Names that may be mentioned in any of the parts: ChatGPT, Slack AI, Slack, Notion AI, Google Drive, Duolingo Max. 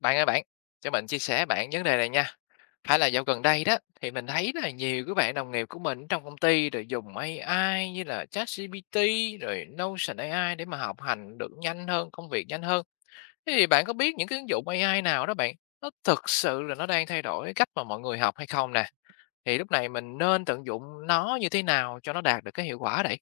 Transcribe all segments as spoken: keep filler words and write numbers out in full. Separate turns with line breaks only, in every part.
Bạn ơi bạn, cho mình chia sẻ bạn vấn đề này nha. Phải là dạo gần đây đó thì mình thấy là nhiều các bạn đồng nghiệp của mình trong công ty rồi dùng a i như là ChatGPT rồi Notion a i để mà học hành được nhanh hơn, công việc nhanh hơn. Thế thì bạn có biết những cái ứng dụng a i nào đó bạn, nó thực sự là nó đang thay đổi cái cách mà mọi người học hay không nè? Thì lúc này mình nên tận dụng nó như thế nào cho nó đạt được cái hiệu quả đấy?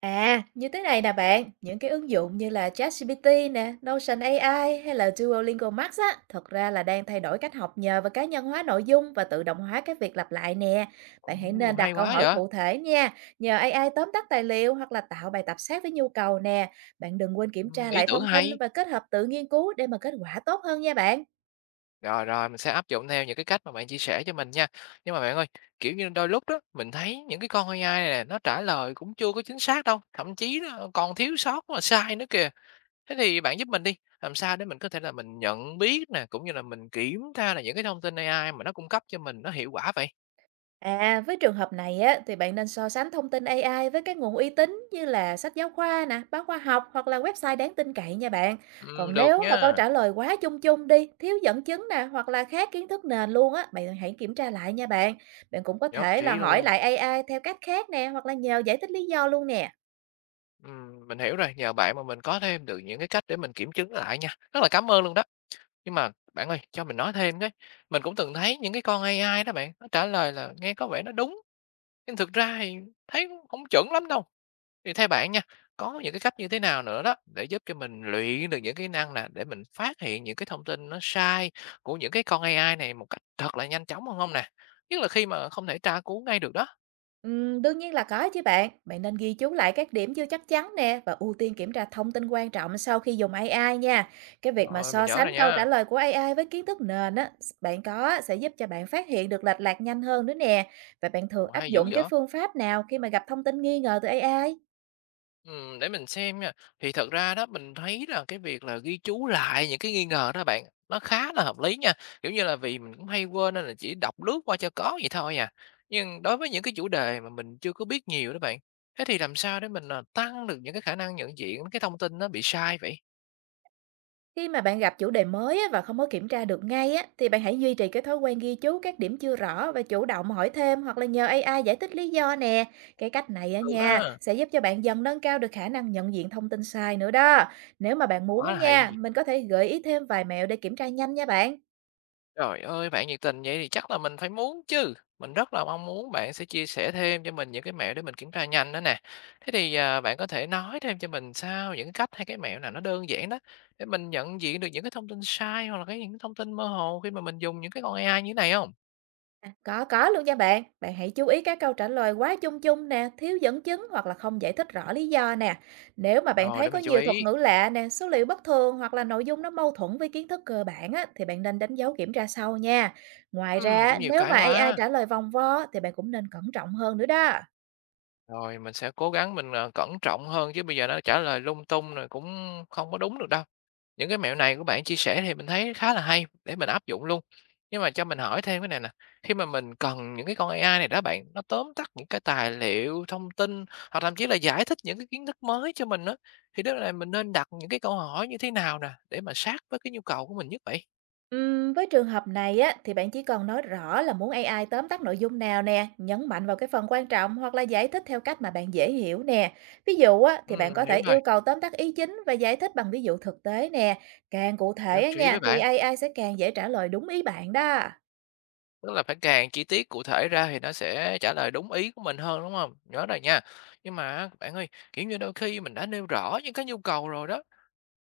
À, như thế này nè bạn, những cái ứng dụng như là ChatGPT nè, Notion a i hay là Duolingo Max á, thật ra là đang thay đổi cách học nhờ vào cá nhân hóa nội dung và tự động hóa cái việc lặp lại nè. Bạn hãy
Ồ,
nên đặt
hay
câu
quá
hỏi
vậy.
cụ thể nha, nhờ a i tóm tắt tài liệu hoặc là tạo bài tập sát với nhu cầu nè. Bạn đừng quên kiểm
Ừ,
tra
ý
lại
tưởng
thông tin
hay.
và kết hợp tự nghiên cứu để mà kết quả tốt hơn nha bạn.
Rồi, rồi, mình sẽ áp dụng theo những cái cách mà bạn chia sẻ cho mình nha. Nhưng mà bạn ơi, kiểu như, đôi lúc đó, mình thấy những cái con a i này nè, nó trả lời cũng chưa có chính xác đâu, thậm chí nó còn thiếu sót mà sai nữa kìa. Thế thì bạn giúp mình đi, làm sao để mình có thể là mình nhận biết nè, cũng như là mình kiểm tra là những cái thông tin a i mà nó cung cấp cho mình nó hiệu quả vậy?
À, với trường hợp này á, thì bạn nên so sánh thông tin a i với các nguồn uy tín như là sách giáo khoa nè, báo khoa học hoặc là website đáng tin cậy nha bạn.
Ừm,
Còn
được
nếu mà câu
nha,
trả lời quá chung chung đi, thiếu dẫn chứng nè hoặc là khác kiến thức nền luôn á, bạn hãy kiểm tra lại nha bạn. Bạn cũng có
nhất
thể là
trí
hỏi
luôn.
lại a i theo cách khác nè hoặc là nhờ giải thích lý do luôn nè.
Ừm, mình hiểu rồi, nhờ bạn mà mình có thêm được những cái cách để mình kiểm chứng lại nha. Rất là cảm ơn luôn đó. Nhưng mà bạn ơi, cho mình nói thêm với, mình cũng từng thấy những cái con a i đó bạn, nó trả lời là nghe có vẻ nó đúng, nhưng thực ra thì thấy cũng hổng chuẩn lắm đâu. Thì theo bạn nha, có những cái cách như thế nào nữa đó để giúp cho mình luyện được những kỹ năng nè, để mình phát hiện những cái thông tin nó sai của những cái con a i này một cách thật là nhanh chóng hơn không nè? Nhất là khi mà không thể tra cứu ngay được đó.
Ừm, đương nhiên là có chứ bạn. Bạn nên ghi chú lại các điểm chưa chắc chắn nè và ưu tiên kiểm tra thông tin quan trọng sau khi dùng a i nha. Cái việc mà
Rồi,
so
mình nhớ
sánh
rồi
câu trả
nha.
lời của a i với kiến thức nền á, bạn có sẽ giúp cho bạn phát hiện được lệch lạc nhanh hơn nữa nè. Và bạn thường
Ồ,
áp
hay dữ
dụng cái
vậy!
phương pháp nào khi mà gặp thông tin nghi ngờ từ a i?
Ừm, để mình xem nha. Thì thật ra đó, mình thấy là cái việc là ghi chú lại những cái nghi ngờ đó bạn, nó khá là hợp lý nha. Kiểu như là, vì mình cũng hay quên nên là chỉ đọc lướt qua cho có vậy thôi à. Nhưng đối với những cái chủ đề mà mình chưa có biết nhiều đó bạn, thế thì làm sao để mình, à, tăng được những cái khả năng nhận diện cái thông tin nó bị sai vậy?
Khi mà bạn gặp chủ đề mới á và không có kiểm tra được ngay á, thì bạn hãy duy trì cái thói quen ghi chú các điểm chưa rõ và chủ động hỏi thêm hoặc là nhờ a i giải thích lý do nè. Cái cách này á
Được đó
nha
ha,
sẽ giúp cho bạn dần nâng cao được khả năng nhận diện thông tin sai nữa đó. Nếu mà bạn muốn á
quá là
nha,
hay!
mình có thể gợi ý thêm vài mẹo để kiểm tra nhanh nha bạn.
Trời ơi, bạn nhiệt tình vậy thì chắc là mình phải muốn chứ. Mình rất là mong muốn bạn sẽ chia sẻ thêm cho mình những cái mẹo để mình kiểm tra nhanh đó nè. Thế thì, à, bạn có thể nói thêm cho mình sao những cái cách hay cái mẹo nào nó đơn giản đó, để mình nhận diện được những cái thông tin sai hoặc là cái những cái thông tin mơ hồ khi mà mình dùng những cái con a i như thế này không?
À, có, có luôn nha bạn. Bạn hãy chú ý các câu trả lời quá chung chung nè, thiếu dẫn chứng hoặc là không giải thích rõ lý do nè. Nếu mà bạn
Rồi,
thấy
để
có
mình chú
nhiều
ý.
thuật ngữ lạ nè, số liệu bất thường hoặc là nội dung nó mâu thuẫn với kiến thức cơ bản á, thì bạn nên đánh dấu kiểm tra sau nha. Ngoài
Ừm,
ra,
cũng nhiều
nếu
cái
mà a i
quá.
trả lời vòng vo thì bạn cũng nên cẩn trọng hơn nữa đó.
Rồi, mình sẽ cố gắng mình, ờ, cẩn trọng hơn chứ bây giờ nó trả lời lung tung rồi cũng không có đúng được đâu. Những cái mẹo này của bạn chia sẻ thì mình thấy khá là hay để mình áp dụng luôn. Nhưng mà cho mình hỏi thêm cái này nè, khi mà mình cần những cái con a i này đó bạn, nó tóm tắt những cái tài liệu, thông tin hoặc thậm chí là giải thích những cái kiến thức mới cho mình đó thì lúc này mình nên đặt những cái câu hỏi như thế nào nè để mà sát với cái nhu cầu của mình nhất vậy?
Ừm, với trường hợp này á, thì bạn chỉ cần nói rõ là muốn a i tóm tắt nội dung nào nè, nhấn mạnh vào cái phần quan trọng hoặc là giải thích theo cách mà bạn dễ hiểu nè. Ví dụ á, thì bạn
Ừm,
có
hiểu
thể
rồi,
yêu cầu tóm tắt ý chính và giải thích bằng ví dụ thực tế nè. Càng cụ thể
nhất
á
trí
nha,
với
thì
bạn.
a i sẽ càng dễ trả lời đúng ý bạn đó.
Tức là phải càng chi tiết cụ thể ra thì nó sẽ trả lời đúng ý của mình hơn, đúng không? Nhớ rồi nha. Nhưng mà bạn ơi, kiểu như, đôi khi mình đã nêu rõ những cái nhu cầu rồi đó,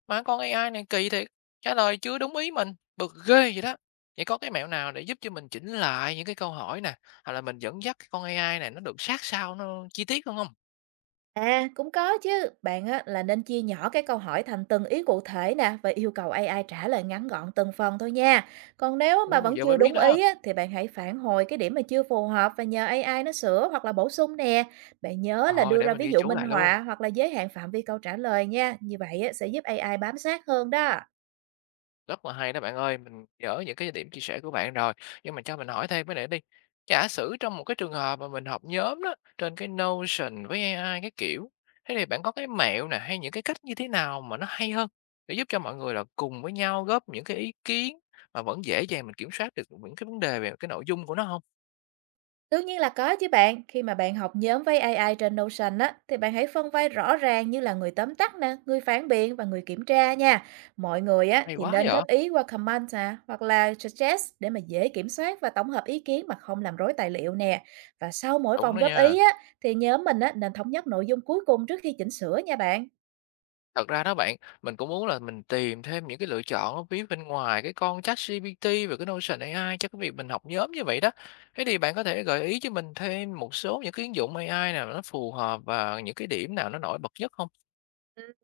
mà con a i này kỳ thiệt, trả lời chưa đúng ý mình, bực ghê vậy đó. Vậy có cái mẹo nào để giúp cho mình chỉnh lại những cái câu hỏi nè, hoặc là mình dẫn dắt cái con a i này nó được sát sao, nó chi tiết hơn hông?
À, cũng có chứ. Bạn á, là nên chia nhỏ cái câu hỏi thành từng ý cụ thể nè và yêu cầu a i trả lời ngắn gọn từng phần thôi nha. Còn nếu mà
Ồ,
vẫn
giờ mới
chưa
biết
đúng
đó,
ý á, thì bạn hãy phản hồi cái điểm mà chưa phù hợp và nhờ a i nó sửa hoặc là bổ sung nè. Bạn nhớ là
rồi
đưa
để
ra
mình
ví
ghi
dụ
chú
minh
lại luôn.
họa hoặc là giới hạn phạm vi câu trả lời nha. Như vậy á, sẽ giúp a i bám sát hơn đó.
Rất là hay đó bạn ơi, mình nhớ những cái điểm chia sẻ của bạn rồi, nhưng mà cho mình hỏi thêm cái này đi. Giả sử trong một cái trường hợp mà mình học nhóm đó, trên cái Notion với a i cái kiểu, thế thì bạn có cái mẹo nè hay những cái cách như thế nào mà nó hay hơn để giúp cho mọi người là cùng với nhau góp những cái ý kiến mà vẫn dễ dàng mình kiểm soát được những cái vấn đề về cái nội dung của nó không?
Đương nhiên là có chứ bạn, khi mà bạn học nhóm với ây ai trên Notion á, thì bạn hãy phân vai rõ ràng như là người tóm tắt nè, người phản biện và người kiểm tra nha. Mọi người á,
Hay
thì
quá
nên
vậy!
góp ý qua comment nè, hoặc là suggest để mà dễ kiểm soát và tổng hợp ý kiến mà không làm rối tài liệu nè. Và sau mỗi
Đúng
vòng
đó
góp ý
nha.
á, thì nhóm mình á, nên thống nhất nội dung cuối cùng trước khi chỉnh sửa nha bạn.
Thật ra đó bạn, mình cũng muốn là mình tìm thêm những cái lựa chọn ở phía bên ngoài cái con ChatGPT và cái Notion a i cho cái việc mình học nhóm như vậy đó. Thế thì bạn có thể gợi ý cho mình thêm một số những cái ứng dụng a i nào nó phù hợp và những cái điểm nào nó nổi bật nhất không?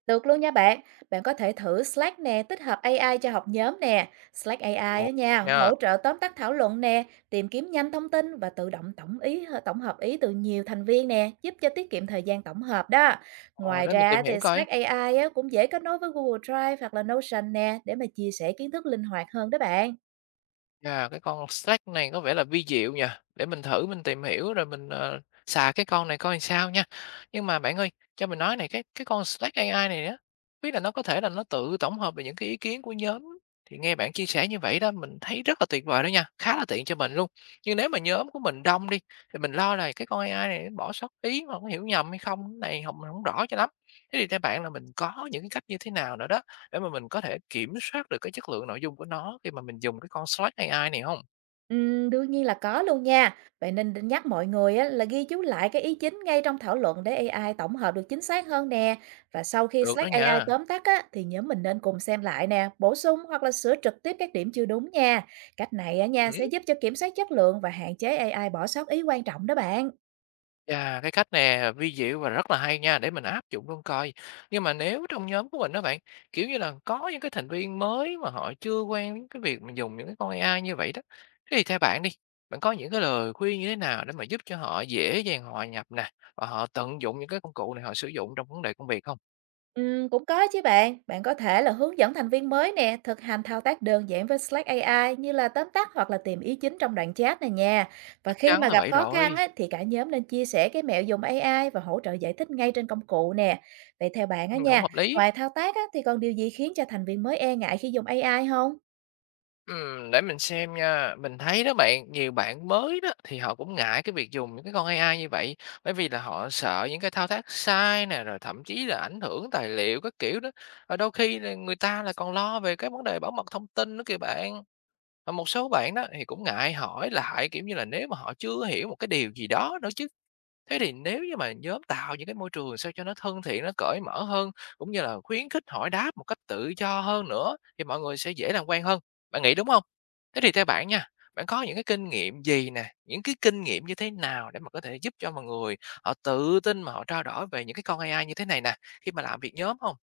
Được luôn nha bạn. Bạn có thể thử Slack nè, tích hợp a i cho học nhóm nè. Slack a i
Ồ.
á nha,
Nha.
hỗ trợ tóm tắt thảo luận nè, tìm kiếm nhanh thông tin và tự động tổng ý ờ, tổng hợp ý từ nhiều thành viên nè, giúp cho tiết kiệm thời gian tổng hợp đó.
Ồ,
Ngoài
để mình
ra
tìm hiểu
thì
coi.
Slack a i á, cũng dễ kết nối với Google Drive hoặc là Notion nè để mà chia sẻ kiến thức linh hoạt hơn đó bạn.
Chà, cái con Slack này có vẻ là vi diệu nhỉ? Để mình thử mình tìm hiểu rồi mình, ờ, xài cái con này coi sao nha. Nhưng mà bạn ơi, cho mình nói này, cái cái con Slack a i này á, biết là nó có thể là nó tự tổng hợp về những cái ý kiến của nhóm, thì nghe bạn chia sẻ như vậy đó, mình thấy rất là tuyệt vời đó nha, khá là tiện cho mình luôn. Nhưng nếu mà nhóm của mình đông đi, thì mình lo là cái con a i này nó bỏ sót ý mà có hiểu nhầm hay không, cái này hông mình hổng rõ cho lắm. Thế thì theo bạn là mình có những cái cách như thế nào nữa đó để mà mình có thể kiểm soát được cái chất lượng nội dung của nó khi mà mình dùng cái con Slack a i này không?
Ừm, đương nhiên là có luôn nha. Vậy nên định nhắc mọi người á, là ghi chú lại cái ý chính ngay trong thảo luận để a i tổng hợp được chính xác hơn nè. Và sau khi
Được đó
Slack a i
nha.
tóm tắt á, thì nhóm mình nên cùng xem lại nè, bổ sung hoặc là sửa trực tiếp các điểm chưa đúng nha. Cách này á nha
Ừm.
sẽ giúp cho kiểm soát chất lượng và hạn chế a i bỏ sót ý quan trọng đó bạn.
Chà, cái cách nè vi diệu và rất là hay nha, để mình áp dụng luôn coi. Nhưng mà nếu trong nhóm của mình đó bạn, kiểu như là, có những cái thành viên mới mà họ chưa quen với cái việc mà dùng những cái con a i như vậy đó, thế thì theo bạn đi, bạn có những cái lời khuyên như thế nào để mà giúp cho họ dễ dàng hòa nhập nè, và họ tận dụng những cái công cụ này họ sử dụng trong vấn đề công việc không?
Ừm, cũng có chứ bạn. Bạn có thể là hướng dẫn thành viên mới nè, thực hành thao tác đơn giản với Slack a i như là tóm tắt hoặc là tìm ý chính trong đoạn chat này nha. Và
Chắc
khi
chắn
mà
là
gặp
vậy
khó khăn
rồi,
á, thì cả nhóm nên chia sẻ cái mẹo dùng a i và hỗ trợ giải thích ngay trên công cụ nè. Vậy theo bạn á
ừm, hổng
nha,
hợp lý.
ngoài thao tác á, thì còn điều gì khiến cho thành viên mới e ngại khi dùng a i không?
Ừm, để mình xem nha. Mình thấy đó bạn, nhiều bạn mới đó thì họ cũng ngại cái việc dùng những cái con a i như vậy, bởi vì là họ sợ những cái thao tác sai nè, rồi thậm chí là ảnh hưởng tài liệu các kiểu đó. Và đôi khi là người ta là còn lo về cái vấn đề bảo mật thông tin nữa kìa bạn. Và một số bạn đó thì cũng ngại hỏi lại kiểu như là nếu mà họ chưa hiểu một cái điều gì đó nữa chứ. Thế thì nếu như mà nhóm tạo những cái môi trường sao cho nó thân thiện, nó cởi mở hơn cũng như là khuyến khích hỏi đáp một cách tự do hơn nữa thì mọi người sẽ dễ làm quen hơn, bạn nghĩ đúng không? Thế thì theo bạn nha, bạn có những cái kinh nghiệm gì nè, những cái kinh nghiệm như thế nào để mà có thể giúp cho mọi người họ tự tin mà họ trao đổi về những cái con a i như thế này nè, khi mà làm việc nhóm không?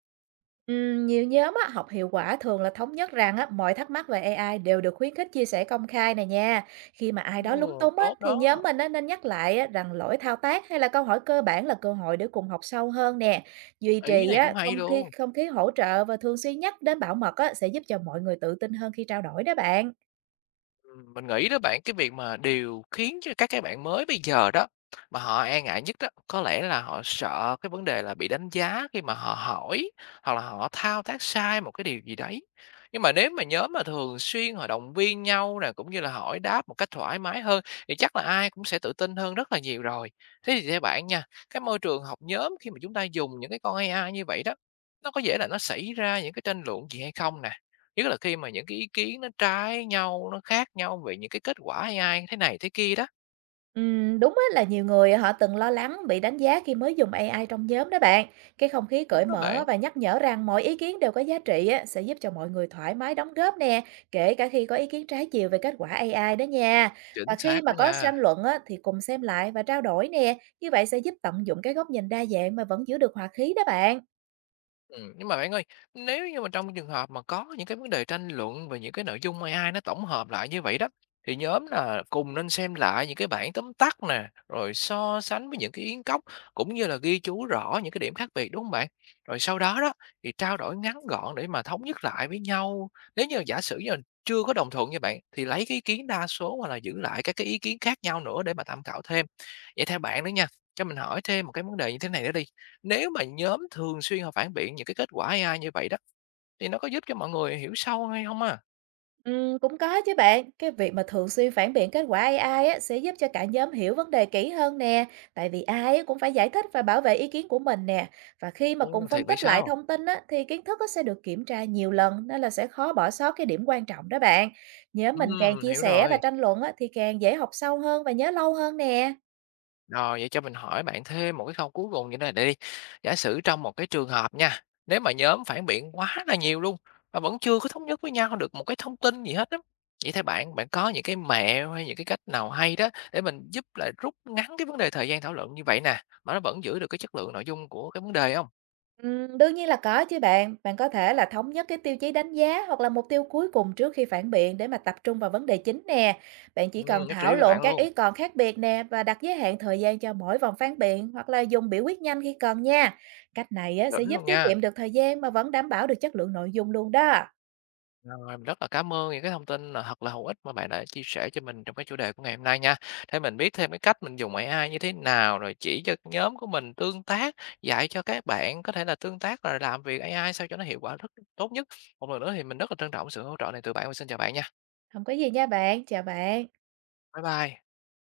Ừm, nhiều nhóm á, học hiệu quả thường là thống nhất rằng á, mọi thắc mắc về a i đều được khuyến khích chia sẻ công khai này nha. Khi mà ai đó lúng
Ồ,
túng á,
tốt
thì nhóm
đó,
mình á, nên nhắc lại á, rằng lỗi thao tác hay là câu hỏi cơ bản là cơ hội để cùng học sâu hơn nè. Duy
ý
trì
này
á,
cũng hay
không khí
luôn.
không khí hỗ trợ và thường xuyên nhắc đến bảo mật á, sẽ giúp cho mọi người tự tin hơn khi trao đổi đó bạn.
Ừm, mình nghĩ đó bạn, cái việc mà điều khiến cho các cái bạn mới bây giờ đó, mà họ e ngại nhất đó, có lẽ là họ sợ cái vấn đề là bị đánh giá khi mà họ hỏi, hoặc là họ thao tác sai một cái điều gì đấy. Nhưng mà nếu mà nhóm mà thường xuyên họ động viên nhau nè, cũng như là hỏi đáp một cách thoải mái hơn, thì chắc là ai cũng sẽ tự tin hơn rất là nhiều rồi. Thế thì theo bạn nha, cái môi trường học nhóm khi mà chúng ta dùng những cái con a i như vậy đó, nó có dễ là nó xảy ra những cái tranh luận gì hay không nè? Nhất là khi mà những cái ý kiến nó trái nhau, nó khác nhau về những cái kết quả a i thế này thế kia đó.
Ừm, đúng á, là nhiều người họ từng lo lắng bị đánh giá khi mới dùng a i trong nhóm đó bạn. Cái không khí cởi
Đúng đó
mở
bạn,
và nhắc nhở rằng mọi ý kiến đều có giá trị á, sẽ giúp cho mọi người thoải mái đóng góp nè, kể cả khi có ý kiến trái chiều về kết quả a i đó nha. Và
chính
khi
xác
mà
đó
có
nha.
tranh luận á, thì cùng xem lại và trao đổi nè, như vậy sẽ giúp tận dụng cái góc nhìn đa dạng mà vẫn giữ được hòa khí đó bạn.
Ừm, nhưng mà bạn ơi, nếu như mà trong trường hợp mà có những cái vấn đề tranh luận về những cái nội dung a i nó tổng hợp lại như vậy đó, thì nhóm là cùng nên xem lại những cái bản tóm tắt nè, rồi so sánh với những cái yến cốc cũng như là ghi chú rõ những cái điểm khác biệt, đúng không bạn? Rồi sau đó đó, thì trao đổi ngắn gọn để mà thống nhất lại với nhau. Nếu như giả sử như là chưa có đồng thuận như bạn, thì lấy cái ý kiến đa số hoặc là giữ lại các cái ý kiến khác nhau nữa để mà tham khảo thêm. Vậy theo bạn nữa nha, cho mình hỏi thêm một cái vấn đề như thế này nữa đi, nếu mà nhóm thường xuyên họ phản biện những cái kết quả a i như vậy đó, thì nó có giúp cho mọi người hiểu sâu hay không à?
Ừm, cũng có chứ bạn. Cái việc mà thường xuyên phản biện kết quả a i á, sẽ giúp cho cả nhóm hiểu vấn đề kỹ hơn nè. Tại vì ai á cũng phải giải thích và bảo vệ ý kiến của mình nè. Và khi mà cùng
Ồ,
phân
thiệt vậy
tích lại
sao?
thông tin á, thì kiến thức á, sẽ được kiểm tra nhiều lần nên là sẽ khó bỏ sót cái điểm quan trọng đó bạn. Nhớ mình càng
Ừm,
chia
hiểu
sẻ và
rồi.
tranh luận á, thì càng dễ học sâu hơn và nhớ lâu hơn nè.
Rồi, vậy cho mình hỏi bạn thêm một cái câu cuối cùng như thế này đi. Giả sử trong một cái trường hợp nha, nếu mà nhóm phản biện quá là nhiều luôn, mà vẫn chưa có thống nhất với nhau được một cái thông tin gì hết á, vậy theo bạn, bạn có những cái mẹo hay những cái cách nào hay đó để mình giúp là rút ngắn cái vấn đề thời gian thảo luận như vậy nè, mà nó vẫn giữ được cái chất lượng nội dung của cái vấn đề không?
Ừm, đương nhiên là có chứ bạn. Bạn có thể là thống nhất cái tiêu chí đánh giá hoặc là mục tiêu cuối cùng trước khi phản biện để mà tập trung vào vấn đề chính nè. Bạn chỉ
Ừm,
cần
nhất
thảo
trí với
luận
bạn
các
luôn,
ý còn khác biệt nè và đặt giới hạn thời gian cho mỗi vòng phản biện hoặc là dùng biểu quyết nhanh khi cần nha. Cách này á, sẽ
đỉnh
giúp
luôn
tiết
nha.
kiệm được thời gian mà vẫn đảm bảo được chất lượng nội dung luôn đó.
Rồi, mình rất là cảm ơn những cái thông tin là thật là hữu ích mà bạn đã chia sẻ cho mình trong cái chủ đề của ngày hôm nay nha. Để mình biết thêm cái cách mình dùng a i như thế nào, rồi chỉ cho nhóm của mình tương tác, dạy cho các bạn có thể là tương tác rồi làm việc a i sao cho nó hiệu quả rất tốt nhất. Một lần nữa thì mình rất là trân trọng sự hỗ trợ này từ bạn. Mình xin chào bạn nha.
Không có gì nha bạn. Chào bạn.
Bye bye.